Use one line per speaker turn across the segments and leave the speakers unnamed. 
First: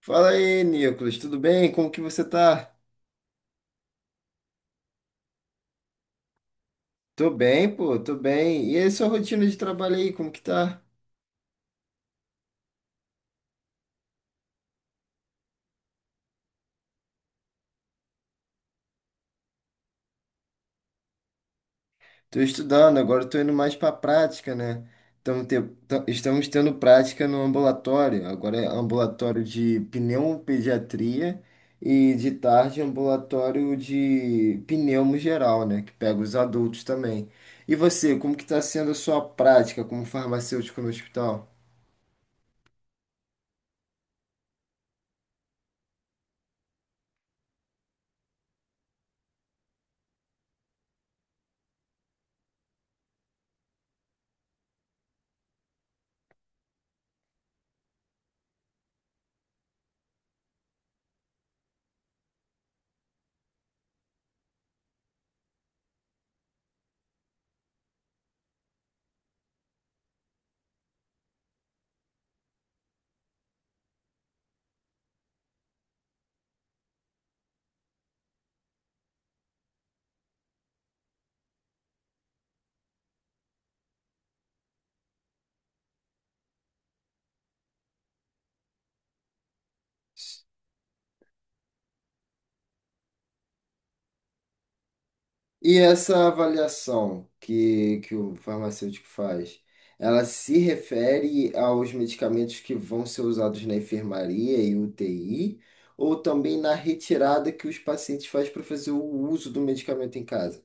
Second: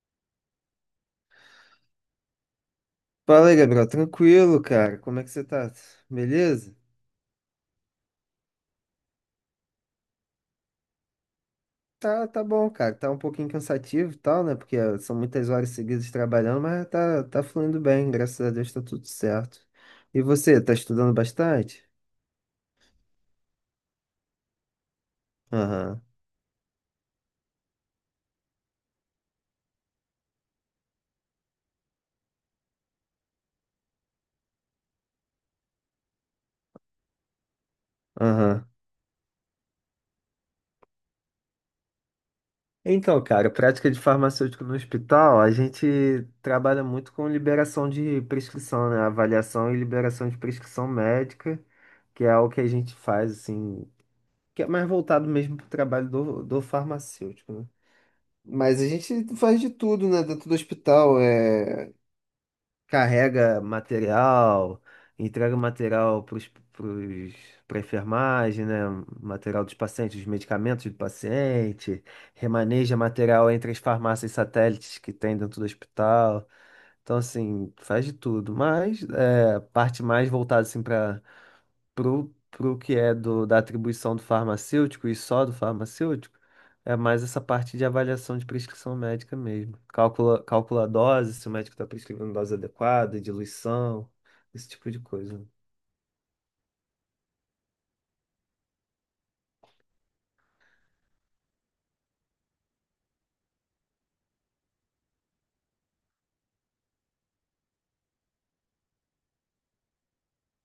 Fala aí, Nicolas, tudo bem? Como que você tá?
Fala aí, Gabriel. Tranquilo, cara. Como é que você tá? Beleza?
Tô bem, pô, tô bem. E aí, sua rotina de trabalho aí, como que tá?
Tá, tá bom, cara. Tá um pouquinho cansativo e tal, né? Porque são muitas horas seguidas trabalhando, mas tá fluindo bem. Graças a Deus tá tudo certo. E você, tá estudando bastante?
Tô estudando, agora tô indo mais pra prática, né? Estamos, te-
Aham,
ta- estamos tendo prática no ambulatório, agora é ambulatório de pneumopediatria e de tarde ambulatório de pneumo geral, né? Que pega os adultos também. E você, como que tá
aham.
sendo a sua prática como farmacêutico no hospital?
Então, cara, prática de farmacêutico no hospital, a gente trabalha muito com liberação de prescrição, né? Avaliação e liberação de prescrição médica, que é o que a gente faz, assim, que é mais voltado mesmo pro trabalho do farmacêutico, né? Mas a gente faz de tudo, né? Dentro do hospital, carrega material, entrega material para enfermagem, né? Material dos pacientes, os medicamentos do paciente, remaneja material entre as farmácias satélites que tem dentro do hospital. Então, assim, faz de tudo. Mas é, parte mais voltada assim, pro que é do, da atribuição do farmacêutico e só do farmacêutico, é mais essa parte de avaliação de prescrição médica mesmo. Calcula, calcula a dose, se o médico está prescrevendo dose adequada, diluição, esse tipo de coisa.
E essa avaliação que o farmacêutico faz, ela se refere aos medicamentos que vão ser usados na enfermaria e UTI, ou também na retirada que os pacientes fazem para fazer o uso do medicamento em casa?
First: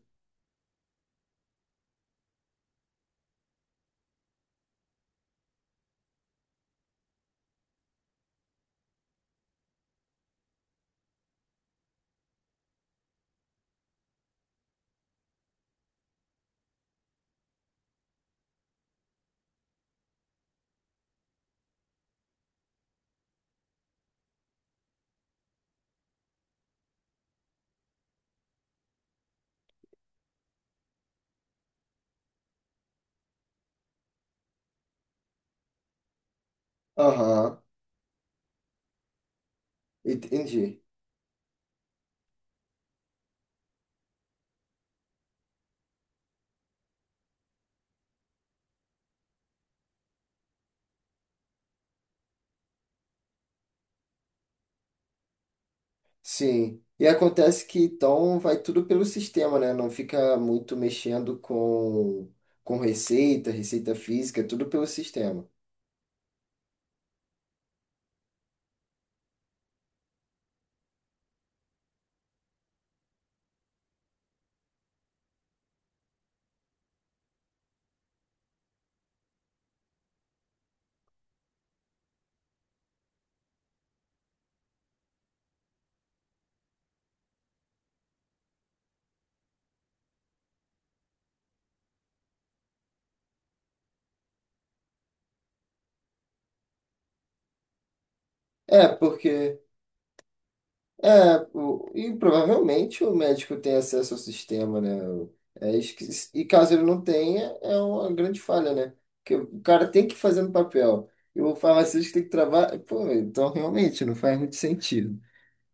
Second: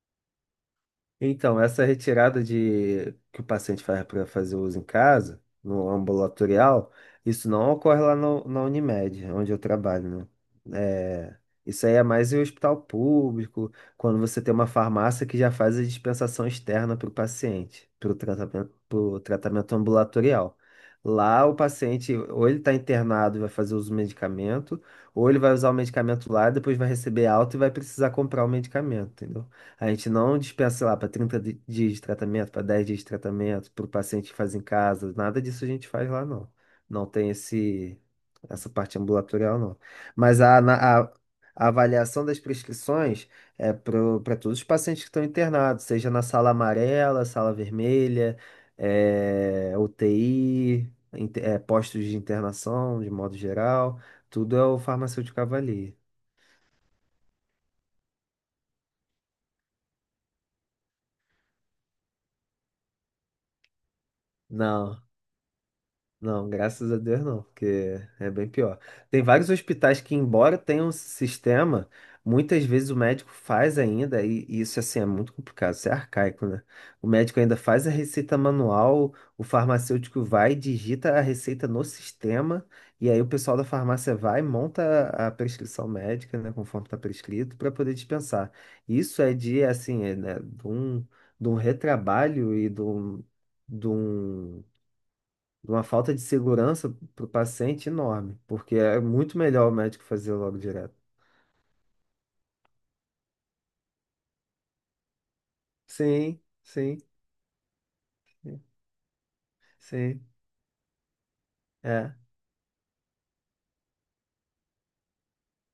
Então, essa retirada de que o paciente faz para fazer uso em casa, no ambulatorial, isso não ocorre lá no, na Unimed, onde eu trabalho, né? É, isso aí é mais em hospital público, quando você tem uma farmácia que já faz a dispensação externa para o paciente, para o tratamento, pro tratamento ambulatorial. Lá o paciente, ou ele está internado e vai fazer uso do medicamento, ou ele vai usar o medicamento lá, depois vai receber alta e vai precisar comprar o medicamento, entendeu? A gente não dispensa, sei lá, para 30 dias de tratamento, para 10 dias de tratamento, para o paciente que faz em casa, nada disso a gente faz lá, não. Não tem
Aham,
esse, essa parte ambulatorial, não. Mas
entendi.
a avaliação das prescrições é para todos os pacientes que estão internados, seja na sala amarela, sala vermelha, UTI, postos de internação, de modo geral, tudo é o farmacêutico avalia.
Sim. E acontece que então vai tudo pelo sistema, né? Não fica muito mexendo com receita, receita física, é tudo pelo
Não.
sistema.
Não, graças a Deus não, porque é bem pior. Tem vários hospitais que, embora tenham um sistema, muitas vezes o médico faz ainda, e isso assim é muito complicado, isso é arcaico, né? O médico ainda faz a receita manual, o farmacêutico vai, e digita a receita no sistema, e aí o pessoal da farmácia vai, e monta a prescrição médica, né, conforme está prescrito, para poder dispensar. Isso é de, assim, é, né, de um retrabalho e de um. De um de uma falta de segurança para o paciente enorme, porque
É,
é muito
porque.
melhor o médico fazer logo direto.
É, e provavelmente o médico tem acesso ao sistema, né? É esqui-
Sim,
e caso ele
sim,
não tenha, é uma grande falha, né? Porque o cara tem que
sim.
fazer no papel. E o farmacêutico
É.
tem que trabalhar. Pô, então realmente não faz muito sentido.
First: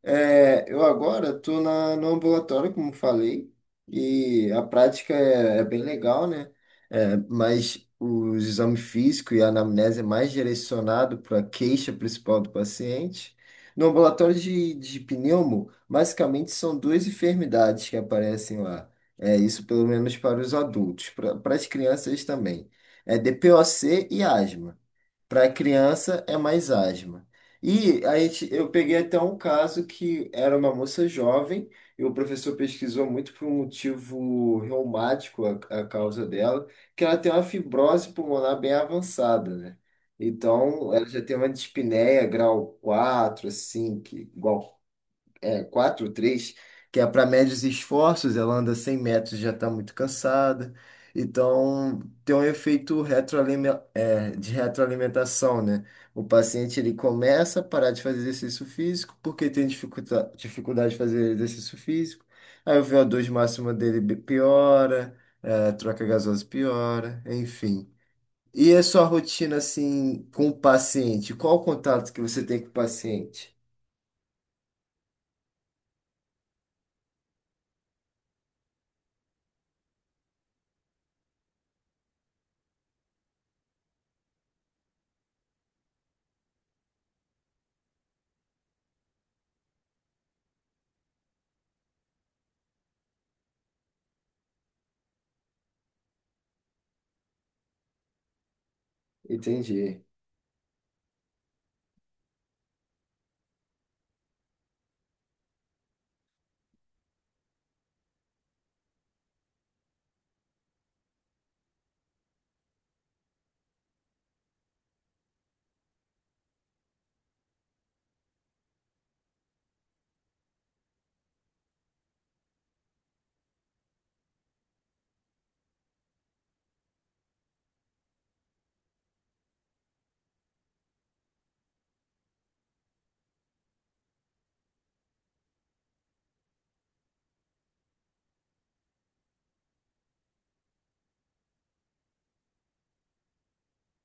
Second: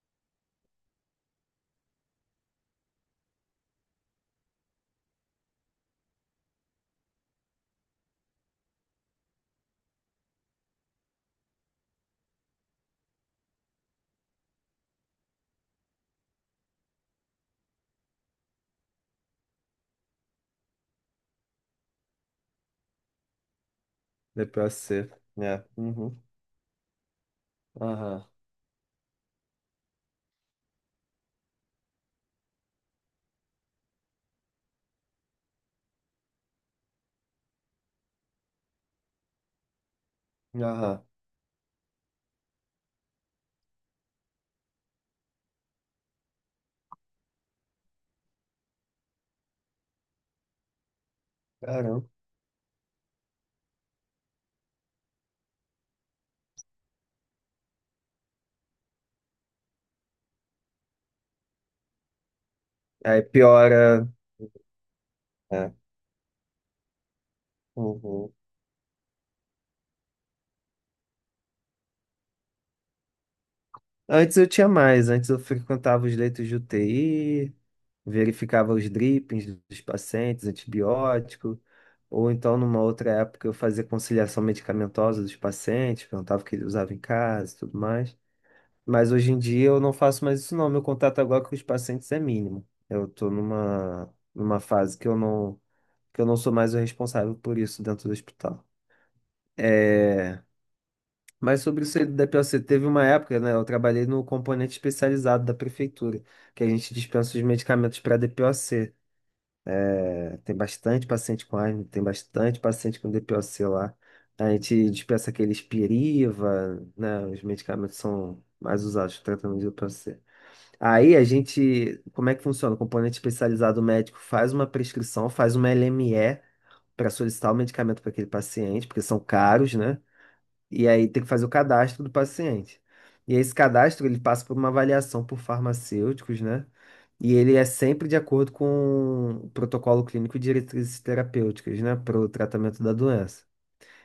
É, eu agora estou no ambulatório, como falei, e a prática é bem legal, né? É, mas os exames físicos e a anamnese é mais direcionado para a queixa principal do paciente. No ambulatório de pneumo, basicamente são duas enfermidades que aparecem lá. É isso pelo menos para os adultos, para as crianças também. É DPOC e asma.
DPOC.
Para
É. Uhum.
criança é mais asma. E a
Aham,
gente, eu peguei até um caso que era uma moça jovem e o professor pesquisou muito por um motivo reumático a causa dela, que ela tem uma fibrose pulmonar bem avançada, né? Então,
aham.
ela já tem uma dispneia grau 4 assim, que igual 4 três que é para médios esforços, ela anda 100 metros e já está muito cansada. Então,
Caramba.
tem um efeito de retroalimentação, né? O paciente ele começa a parar de fazer exercício físico porque tem dificuldade de fazer exercício físico. Aí o vo
Aí
dois máximo dele
piora,
piora, é,
é,
a troca gasosa piora, enfim.
uhum.
E a sua rotina assim com o paciente? Qual o contato que você tem com o paciente?
Antes eu frequentava os leitos de UTI, verificava os drippings dos pacientes, antibiótico, ou então numa outra época eu fazia conciliação medicamentosa dos pacientes, perguntava o que ele usava em casa e tudo mais. Mas hoje em dia eu não faço mais isso, não. Meu contato agora com os pacientes é mínimo. Eu estou numa, fase que eu não sou mais o responsável por isso dentro do hospital.
Entendi.
É, mas sobre isso aí do DPOC, teve uma época, né? Eu trabalhei no componente especializado da prefeitura, que a gente dispensa os medicamentos para DPOC. É, tem bastante paciente com asma, tem bastante paciente com DPOC lá. A gente dispensa aqueles Piriva, né? Os medicamentos são mais usados para tratamento de DPOC. Aí a gente, como é que funciona? O componente especializado médico faz uma prescrição, faz uma LME para solicitar o medicamento para aquele paciente, porque são caros, né? E aí tem que fazer o cadastro do paciente. E esse cadastro ele passa por uma avaliação por farmacêuticos, né? E ele é sempre de acordo com o protocolo clínico e diretrizes terapêuticas, né, para o tratamento da doença.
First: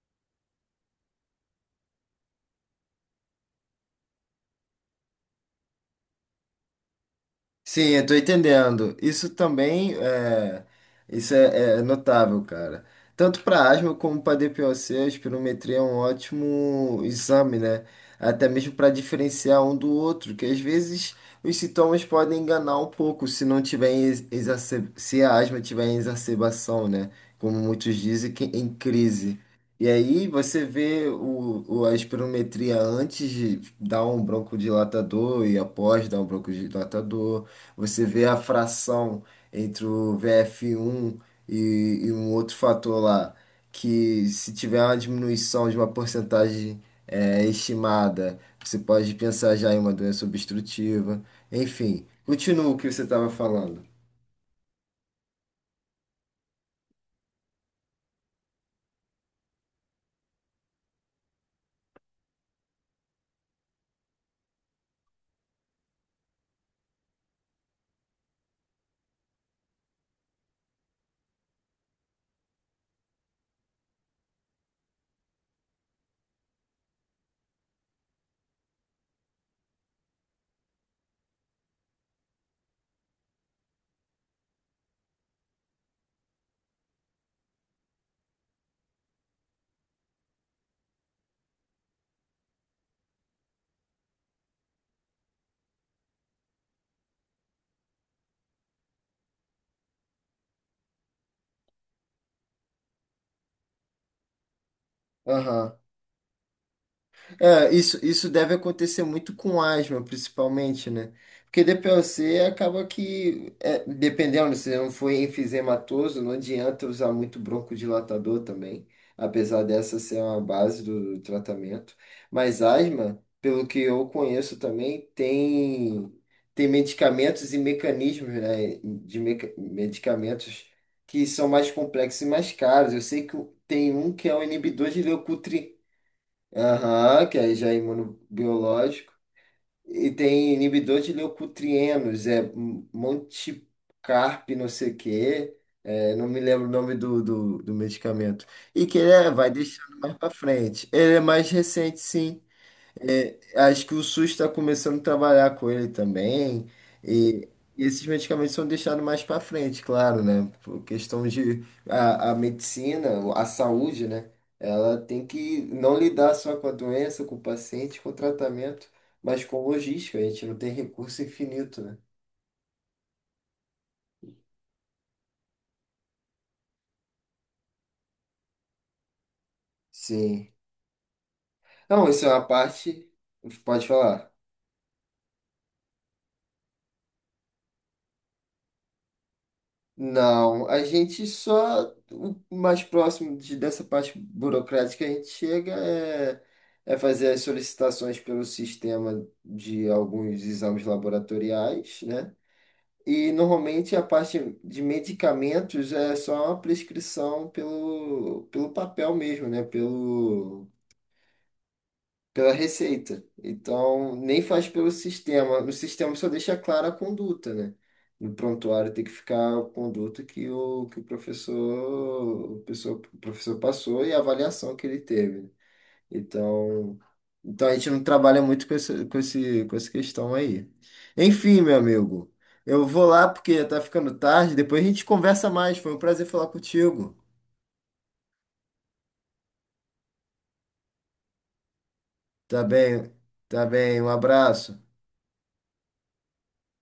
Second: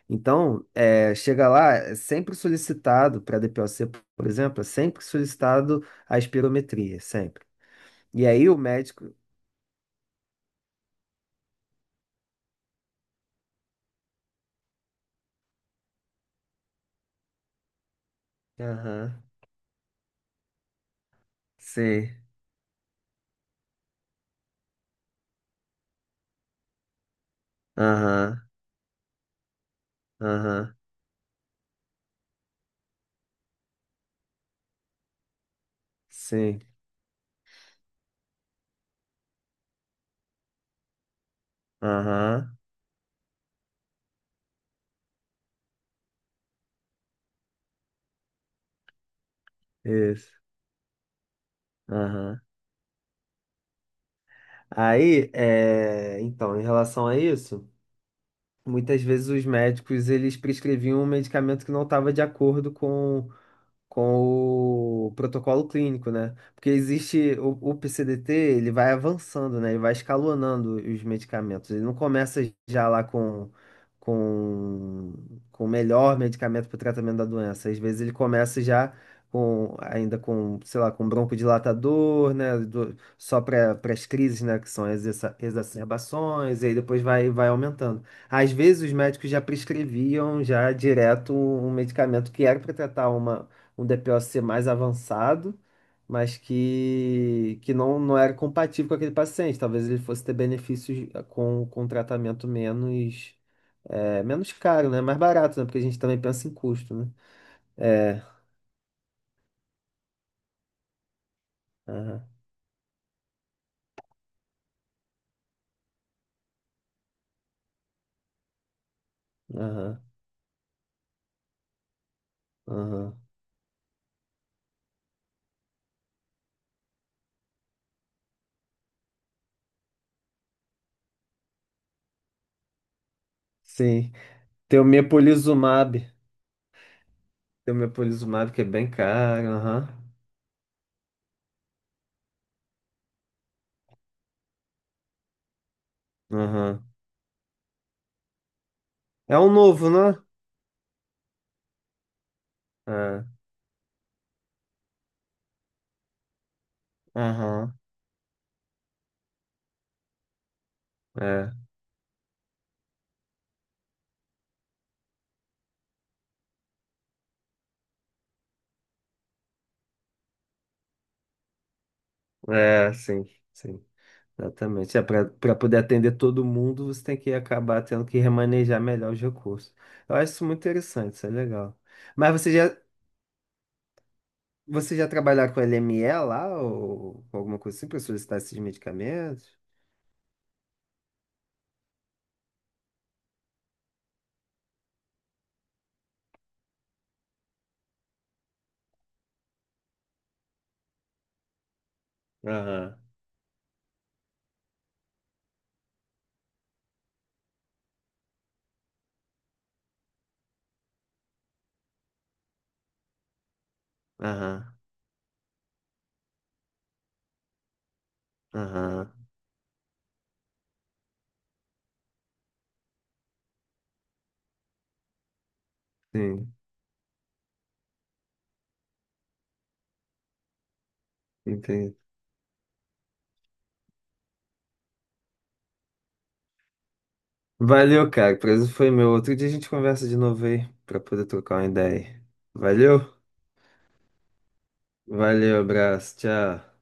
Então, chega lá, é sempre solicitado para a DPOC, por exemplo, é sempre solicitado a espirometria, sempre.
Sim, eu tô
E aí o
entendendo.
médico.
Isso é notável, cara. Tanto para asma como para DPOC, a espirometria é um ótimo exame, né? Até mesmo para
Aham.
diferenciar um do outro, que às vezes os sintomas
Sim.
podem enganar um pouco se não tiver se a asma tiver em exacerbação, né? Como muitos dizem, que
Aham.
em crise. E aí você
Aham.
vê a espirometria antes de dar um broncodilatador e após dar um
Sim.
broncodilatador. Você vê a fração entre o VF1 e um outro
Aham.
fator lá, que se tiver uma diminuição de uma porcentagem estimada, você pode pensar já em uma doença
Isso.
obstrutiva. Enfim,
Aham.
continua o que você estava falando.
Aí, então, em relação a isso, muitas vezes os médicos eles prescreviam um medicamento que não estava de acordo com o protocolo clínico, né? Porque existe o PCDT, ele vai avançando, né? Ele vai escalonando os medicamentos. Ele não começa já lá com com o melhor medicamento para o tratamento da doença. Às vezes ele começa já com ainda com, sei lá, com broncodilatador, né? Só para as crises, né? Que são as exacerbações. E aí depois vai aumentando. Às vezes os médicos já prescreviam já direto um medicamento que era para tratar uma, um DPoC mais avançado, mas que não era compatível com aquele paciente. Talvez ele fosse ter benefícios com um tratamento menos caro, né? Mais barato, né?
Aham.
Porque a gente também pensa em custo, né?
É, isso,
É.
isso deve acontecer muito com asma, principalmente, né? Porque
Aham,
DPOC acaba que, dependendo, se não for enfisematoso, não adianta usar muito broncodilatador também, apesar dessa
aham,
ser uma base do tratamento. Mas
aham.
asma, pelo que eu conheço também, tem medicamentos e mecanismos, né, de medicamentos que são mais complexos e mais caros. Eu sei que tem um
Sim.
que é o
Tem o
inibidor de leucotrienina.
Mepolizumab.
Aham, que aí já
Tem
é
o Mepolizumab que é bem
imunobiológico.
caro. Aham,
E tem inibidor de leucotrienos, é Monticarp, não sei o quê. É, não me lembro o
aham.
nome do medicamento. E que ele
É
vai
um novo,
deixando mais
né?
pra frente. Ele é mais recente, sim.
É,
É, acho que o SUS está começando a trabalhar com ele também. E,
aham.
e esses medicamentos são deixados mais para frente, claro, né? Por questão
É,
de a medicina, a saúde, né? Ela tem que não lidar só com a doença, com o paciente, com o tratamento, mas com logística. A gente não tem recurso infinito, né?
é, sim, sim. Exatamente. É, para poder atender todo mundo, você tem que acabar tendo que remanejar melhor os recursos. Eu acho isso
Sim.
muito interessante, isso é legal.
Não, isso é
Mas
uma
você já,
parte. Pode falar.
você já trabalhar com LME lá, ou com alguma coisa assim, para solicitar esses medicamentos?
Não, a gente só. O mais próximo dessa parte burocrática que a gente chega é fazer as solicitações pelo sistema de alguns exames laboratoriais, né?
Aham.
E normalmente a parte de medicamentos é só uma prescrição pelo papel mesmo, né? Pelo pela receita. Então, nem faz
Aham,
pelo sistema. No sistema só deixa clara a conduta, né? No prontuário tem que
aham.
ficar a conduta que o professor, o professor passou e a avaliação que ele teve. Né?
Sim,
Então, então a gente não trabalha muito com essa questão aí. Enfim, meu
entendi.
amigo, eu vou lá porque já tá ficando tarde, depois a gente conversa mais. Foi um prazer falar contigo.
Valeu, cara. O prazer foi meu. Outro dia a gente conversa de novo aí, para poder trocar uma ideia aí.
Tá
Valeu?
bem, tá bem, um abraço.
Valeu, abraço, tchau.